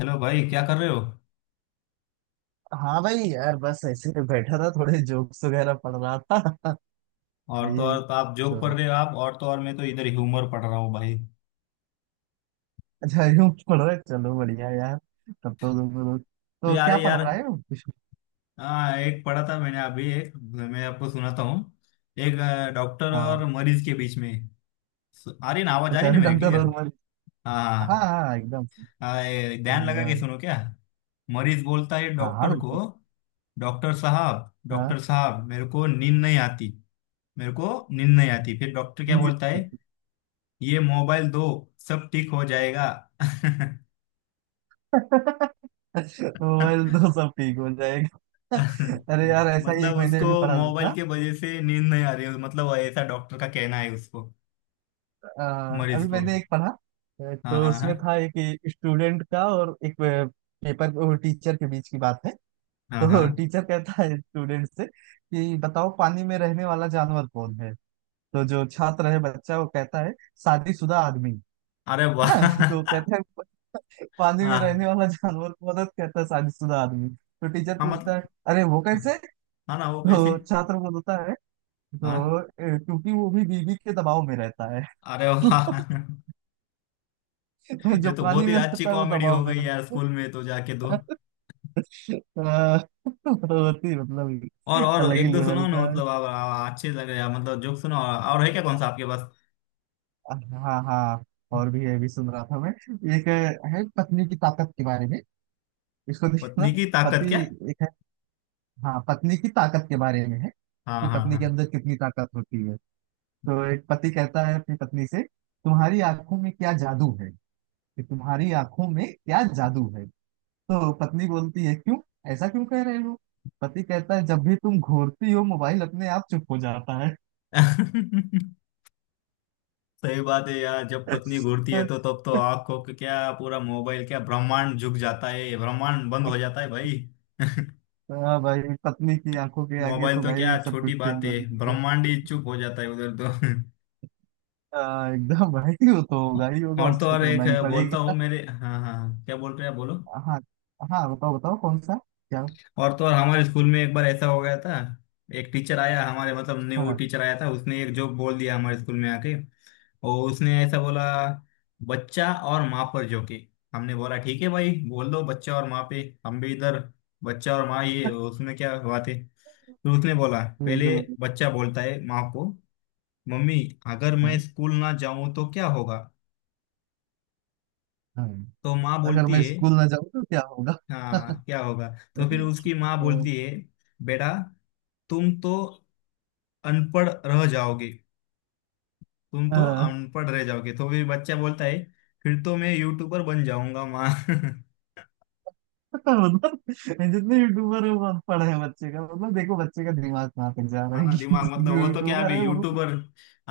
Hello भाई, क्या कर रहे हो। हाँ भाई, यार बस ऐसे ही बैठा था, थोड़े जोक्स वगैरह पढ़ रहा था। वही और तो आप जोक पढ़ तो। रहे हो, आप और तो और मैं तो इधर ह्यूमर पढ़ रहा हूँ भाई। अच्छा, यूं पढ़ रहे, चलो बढ़िया यार। तब तो तुम लोग। तो तो यार क्या पढ़ यार रहे हो कुछ? हाँ, एक पढ़ा था मैंने अभी, एक मैं आपको सुनाता हूँ। एक डॉक्टर हाँ। और मरीज के बीच में। आ रही ना आवाज, आ अच्छा, रही ना मेरी डॉक्टर क्लियर। रोजमर्री। हाँ हाँ, हाँ एकदम सही। हाँ हाँ, ये ध्यान लगा बढ़िया। के सुनो क्या। मरीज बोलता है हाँ हाँ डॉक्टर को, बिल्कुल। हाँ डॉक्टर साहब मेरे को नींद नहीं आती, मेरे को नींद नहीं आती, फिर डॉक्टर क्या जी। बोलता है। ये मोबाइल दो, सब ठीक हो जाएगा। मोबाइल तो सब ठीक हो जाएगा। अरे यार, ऐसा ही मतलब एक मैंने उसको अभी पढ़ा था। मोबाइल के वजह से नींद नहीं आ रही है, मतलब ऐसा डॉक्टर का कहना है उसको, मरीज अभी को। मैंने एक पढ़ा, हाँ तो हाँ उसमें हाँ। था एक स्टूडेंट का और एक पेपर टीचर के बीच की बात है। हाँ हाँ। तो टीचर कहता है स्टूडेंट से कि बताओ, पानी में रहने वाला जानवर कौन है? तो जो छात्र है, बच्चा, वो कहता है शादीशुदा आदमी। अरे वाह हाँ, तो कहता है पानी में हाँ रहने वाला जानवर कौन है?" तो कहता है शादीशुदा आदमी। तो टीचर हाँ, पूछता मतलब है अरे वो कैसे? हाँ ना, वो कैसे। तो छात्र बोलता है, तो हाँ। क्योंकि वो भी बीवी के दबाव में रहता है।" अरे वाह तो ये जो तो पानी बहुत ही में अच्छी रहता है वो कॉमेडी हो दबाव में गई यार, रहता स्कूल में तो जाके तो। है। अ, बहुत ही मतलब और अलग एक ही दो लेवल सुनो ना, का है। मतलब आप अच्छे लग रहे हैं, मतलब जोक सुनो, और है क्या, कौन सा आपके पास। हाँ हाँ। और भी ये भी सुन रहा था मैं। एक है पत्नी की ताकत के बारे में। इसको देखना। पत्नी की ताकत पति। क्या। एक है। हाँ, पत्नी की ताकत के बारे में है हाँ कि पत्नी हाँ के अंदर कितनी ताकत होती है। तो एक पति कहता है अपनी पत्नी से, तुम्हारी आंखों में क्या जादू है? कि तुम्हारी आंखों में क्या जादू है? तो पत्नी बोलती है क्यों, ऐसा क्यों कह रहे हो? पति कहता है जब भी तुम घूरती हो, मोबाइल अपने आप चुप हो जाता है। हाँ सही बात है यार, जब पत्नी घूरती है तो तब तो आंख को क्या, पूरा मोबाइल क्या, ब्रह्मांड झुक जाता है, ब्रह्मांड बंद हो जाता है भाई हाँ भाई। पत्नी की आंखों के आगे मोबाइल तो तो क्या भाई सब कुछ छोटी फेल बात हो है, जाएगा। ब्रह्मांड ही चुप हो जाता है उधर तो हाँ, एकदम भाई, वो तो होगा ही होगा, और तो उसको और तो होना एक ही बोलता हूँ पड़ेगा। मेरे, हाँ हाँ क्या बोल रहे हैं आप, बोलो। हाँ हाँ, बताओ बताओ कौन सा? क्या? और तो और हमारे स्कूल में एक बार ऐसा हो गया था। एक टीचर आया हमारे, मतलब न्यू हाँ टीचर आया था, उसने एक जोक बोल दिया हमारे स्कूल में आके। और उसने ऐसा बोला, बच्चा और माँ पर जोके। हमने बोला ठीक है भाई, बोल दो बच्चा और माँ पे, हम भी इधर। बच्चा और माँ, ये उसमें क्या बात है, तो उसने बोला, बिल्कुल पहले बिल्कुल। बच्चा बोलता है माँ को, मम्मी अगर हाँ मैं स्कूल ना जाऊं तो क्या होगा। हाँ। तो माँ अगर बोलती मैं है, स्कूल ना जाऊँ तो क्या होगा? हाँ क्या होगा, तो फिर उसकी माँ बोलती है, बेटा तुम तो अनपढ़ रह जाओगे, तुम हाँ तो हाँ, अनपढ़ रह जाओगे, तो फिर बच्चा बोलता है, फिर तो मैं यूट्यूबर बन जाऊंगा माँ मतलब जितने यूट्यूबर है वो अनपढ़ है बच्चे का मतलब, देखो बच्चे का दिमाग कहाँ तक जा रहा हाँ है ना, कि दिमाग मतलब जो वो तो क्या, यूट्यूबर अभी है वो। यूट्यूबर,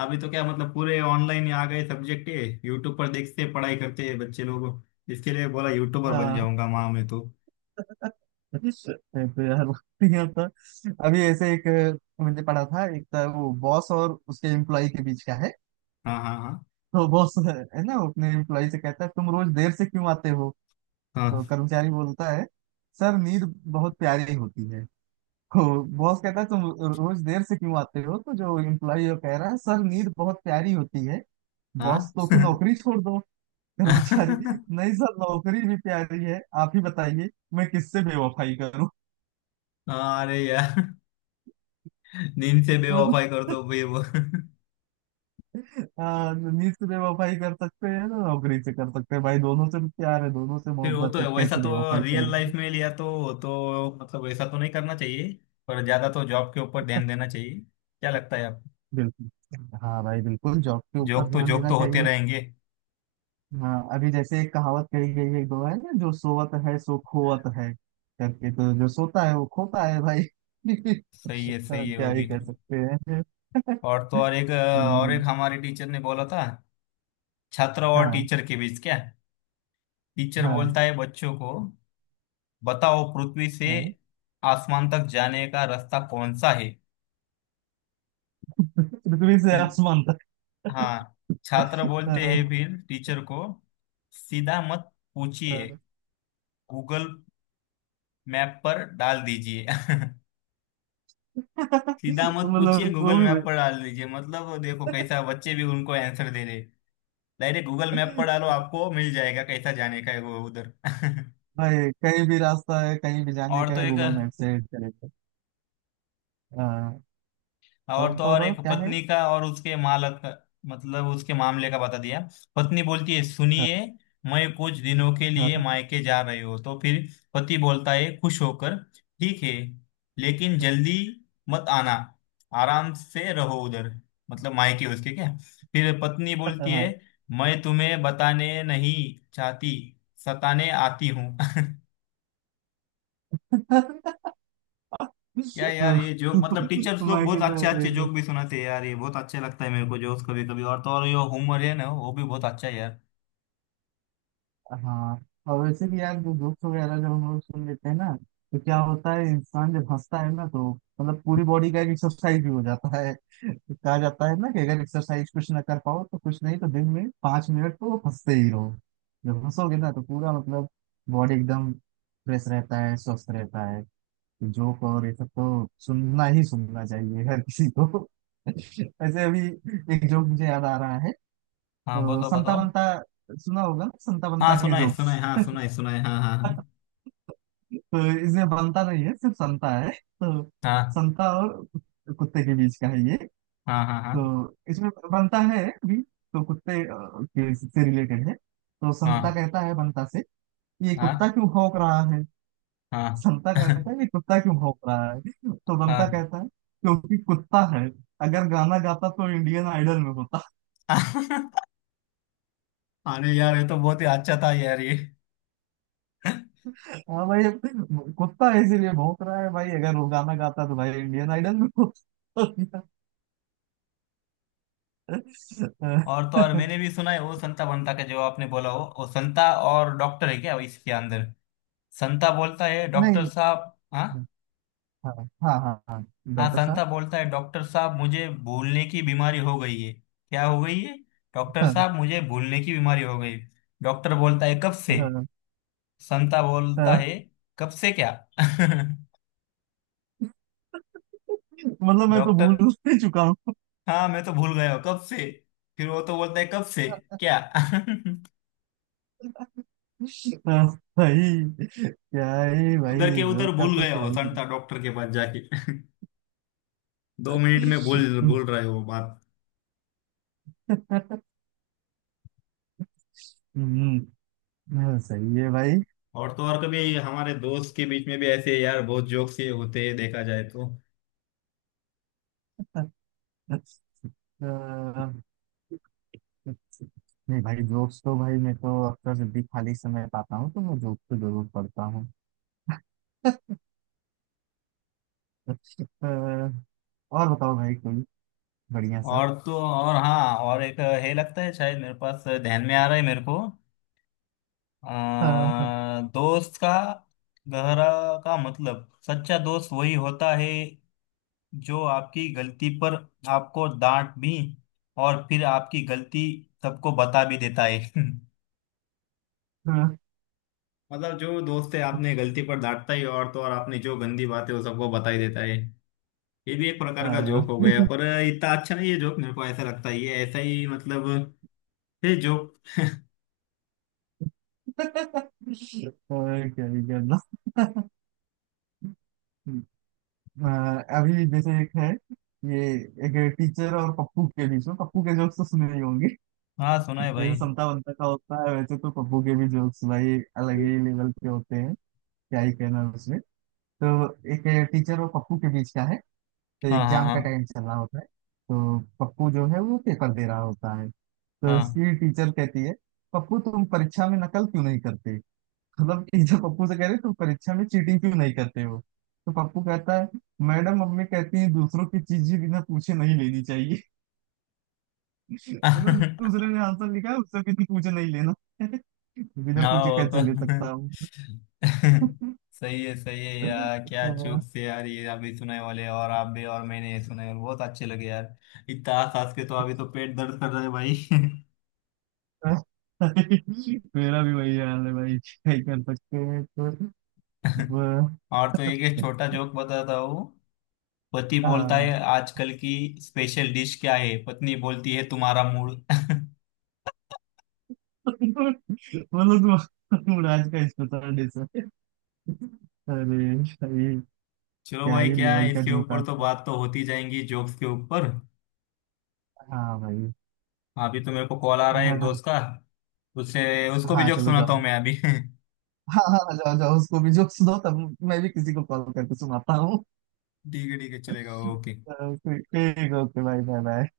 अभी तो क्या मतलब पूरे ऑनलाइन आ गए सब्जेक्ट है, यूट्यूब पर देखते पढ़ाई करते हैं बच्चे लोग, इसके लिए बोला यूट्यूबर बन हाँ। जाऊंगा माँ मैं तो। यार यहाँ तो अभी ऐसे एक मैंने पढ़ा था, एक था वो बॉस और उसके एम्प्लॉय के बीच का है। हाँ हाँ तो बॉस है ना, वो अपने एम्प्लॉय से कहता है तुम रोज देर से क्यों आते हो? तो हाँ। कर्मचारी बोलता है सर नींद बहुत प्यारी होती है। तो बॉस कहता है तुम रोज देर से क्यों आते हो? तो जो एम्प्लॉय वो कह रहा है सर नींद बहुत प्यारी होती है। बॉस, तो फिर हाँ नौकरी छोड़ दो। कर्मचारी, हाँ नहीं सर, नौकरी भी प्यारी है, आप ही बताइए मैं किससे बेवफाई करूं? अरे यार, नींद से तो बेवफाई कर दो भाई वो हाँ, तो नीच से बेवफाई कर सकते हैं ना, नौकरी से कर सकते हैं, भाई दोनों से प्यार है, दोनों से फिर वो तो मोहब्बत है, है, वैसा कैसे तो बेवफाई रियल करेंगे? लाइफ में लिया तो मतलब वैसा तो नहीं करना चाहिए, पर ज्यादा तो जॉब के ऊपर ध्यान देना चाहिए, क्या लगता है आपको। बिल्कुल। हाँ भाई, बिल्कुल जॉब के ऊपर जॉब तो ध्यान जॉब देना तो होते चाहिए। रहेंगे। हाँ, अभी जैसे एक कहावत कही गई है एक दो है ना, जो सोवत है सो खोवत है। करके, तो जो सोता है वो खोता है भाई। सही हाँ, है क्या वो ही भी। कह सकते हैं। और तो और एक और एक हम्म, हमारे टीचर ने बोला था, छात्र और हाँ टीचर के बीच क्या। टीचर हाँ बोलता है बच्चों को, बताओ पृथ्वी से हाँ। आसमान तक जाने का रास्ता कौन सा है। पृथ्वी से फिर आसमान तक। हाँ छात्र बोलते हैं हाँ, फिर टीचर को, सीधा मत पूछिए, हाँ। गूगल मैप पर डाल दीजिए सीधा मत पूछिए मतलब वो गूगल मैप भी। पर डाल दीजिए, मतलब देखो कैसा बच्चे भी उनको आंसर दे दे, डायरेक्ट गूगल मैप पर डालो आपको मिल जाएगा कैसा जाने का है वो उधर भाई कहीं भी रास्ता है, कहीं भी जाने और का तो है, एक, गूगल मैप से चलेगा। हाँ। तो और तो तो और तो एक क्या है? पत्नी का और उसके मालक, मतलब उसके मामले का बता दिया। पत्नी बोलती है, हाँ सुनिए मैं कुछ दिनों के हाँ लिए मायके जा रही हूँ, तो फिर पति बोलता है खुश होकर, ठीक है लेकिन जल्दी मत आना, आराम से रहो उधर, मतलब मायके उसके क्या। फिर पत्नी बोलती है, हाँ। मैं तुम्हें बताने नहीं चाहती, सताने आती हूँ क्या यार हाँ। ये जोक, मतलब टीचर्स लोग मैं बहुत क्या कह अच्छे रहा अच्छे हूँ, जोक भी सुनाते हैं यार, ये बहुत अच्छे लगता है मेरे को जोक्स कभी कभी, और तो और ये होमवर्क है ना, वो भी बहुत अच्छा है यार। हाँ, और वैसे भी यार जो जोक्स वगैरह जब हम लोग सुन लेते हैं ना, तो क्या होता है, इंसान जब हंसता है ना तो मतलब पूरी बॉडी का एक एक्सरसाइज भी हो जाता है। तो कहा जाता है ना कि अगर एक्सरसाइज कुछ ना कर पाओ तो कुछ नहीं तो दिन में 5 मिनट तो हंसते ही रहो। जब हंसोगे ना तो पूरा मतलब बॉडी एकदम फ्रेश रहता है, स्वस्थ रहता है। जोक और ये सब तो सुनना ही सुनना चाहिए हर किसी को। ऐसे अभी एक जोक मुझे याद आ रहा है। हाँ तो बताओ संता बताओ। बंता, सुना होगा ना संता बंता हाँ के सुनाए जोक्स? सुनाए, हाँ सुनाए सुनाए, हाँ हाँ तो इसमें बनता नहीं है, सिर्फ संता है। तो संता और कुत्ते के बीच का है ये। हाँ। हाँ तो हाँ इसमें बनता है भी, तो कुत्ते के से रिलेटेड है। तो संता हाँ। कहता है बनता से ये हाँ कुत्ता हाँ क्यों भौंक रहा है? हाँ संता कहता है ये कुत्ता क्यों भौंक रहा है? तो बनता हाँ कहता है क्योंकि कुत्ता है, अगर गाना गाता तो इंडियन आइडल में होता। हाँ। अरे यार ये तो बहुत ही अच्छा था यार ये। हाँ भाई, अब कुत्ता इसीलिए भौंक रहा है भाई, अगर वो गाना गाता तो भाई इंडियन आइडल में होता। और तो और मैंने भी सुना है वो संता बंता का, जो आपने बोला वो संता और डॉक्टर है क्या इसके अंदर। संता बोलता है, डॉक्टर नहीं। साहब, हाँ हम्म, हाँ हाँ हाँ। हाँ, हाँ, डॉक्टर संता साहब। बोलता है, डॉक्टर साहब मुझे भूलने की बीमारी हो गई है, क्या हो गई है, डॉक्टर हाँ, साहब मुझे भूलने की बीमारी हो गई। डॉक्टर बोलता है, कब से। हाँ, संता बोलता हाँ, है, कब से क्या मतलब मैं तो डॉक्टर, भूल ही चुका हूँ। हाँ मैं तो भूल गया हूँ कब से, फिर वो तो बोलता है कब से क्या हाँ, भाई क्या है भाई, उधर के उधर जोक का भूल तो गया क्या वो ही। संता डॉक्टर के पास जाके दो मिनट में भूल भूल रहे हो बात। हम्म। हाँ, सही है भाई। और तो और कभी हमारे दोस्त के बीच में भी ऐसे यार बहुत जोक्स ये होते हैं देखा जाए तो। अह, नहीं भाई, जोक्स तो भाई मैं तो अक्सर जब भी खाली समय पाता हूँ तो मैं जोक तो जरूर पढ़ता हूँ। अह, और बताओ भाई कोई बढ़िया सा। और तो और हाँ और एक है लगता है, शायद मेरे पास ध्यान में आ रहा है मेरे को, अह, दोस्त का गहरा का मतलब, सच्चा दोस्त वही होता है जो आपकी गलती पर आपको डांट भी, और फिर आपकी गलती सबको बता भी देता है अह, मतलब जो दोस्त है आपने गलती पर डांटता ही, और तो और आपने जो गंदी बातें वो सबको बता ही देता है। ये भी एक प्रकार का जोक हो गया, अह, पर इतना अच्छा नहीं है जोक मेरे को ऐसा लगता है, ये ऐसा ही मतलब है जोक और क्या ही करना। अभी जैसे एक है, ये एक टीचर और पप्पू के बीच में। पप्पू के जोक्स तो सुने ही होंगे। हाँ सुना है जैसे भाई। समता बनता का होता है, वैसे तो पप्पू के भी जोक्स भाई अलग ही लेवल के होते हैं। क्या ही कहना उसमें। तो एक टीचर और पप्पू के बीच का है। तो हाँ एग्जाम का हाँ टाइम चल रहा होता है। तो पप्पू जो है वो पेपर दे रहा होता है। तो हाँ उसकी टीचर कहती है पप्पू तुम परीक्षा में नकल क्यों नहीं करते? मतलब कि जब पप्पू से कह रहे तुम परीक्षा में चीटिंग क्यों नहीं करते हो? तो पप्पू कहता है मैडम मम्मी कहती है दूसरों की चीजें बिना पूछे नहीं लेनी चाहिए। मतलब हाँ दूसरे ने आंसर लिखा है उससे बिना पूछे नहीं लेना। बिना हाँ पूछे वो कैसे ले सकता तो हूँ? सही है यार, क्या जोक से यार, ये अभी सुनाए वाले और आप भी और मैंने ये सुनाए बहुत अच्छे लगे यार। इतना हंस हंस के तो अभी तो पेट दर्द कर रहा है भाई हाँ। मेरा भी वही हाल है भाई, क्या ही कर सकते हैं। तो वह- और तो एक एक छोटा जोक बताता हूँ। पति बोलता है, हाँ। आजकल की स्पेशल डिश क्या है, पत्नी बोलती है, तुम्हारा मूड मतलब तुम राज का स्पेशल डिश है? अरे भाई, चलो क्या भाई, ही क्या लेवल है का इसके जोक ऊपर आज। तो, बात तो होती जाएंगी जोक्स के ऊपर। हाँ भाई। अभी तो मेरे को कॉल आ रहा है एक हाँ दोस्त का, उससे उसको भी हाँ, जोक चलो सुनाता जाओ। हूँ मैं अभी ठीक हाँ हाँ हाँ, जाओ जाओ उसको भी जोक सुनो तब, मैं भी किसी को कॉल करके सुनाता हूँ। है, ठीक है, चलेगा, ओके। तो ठीक ठीक, ओके भाई, बाय बाय।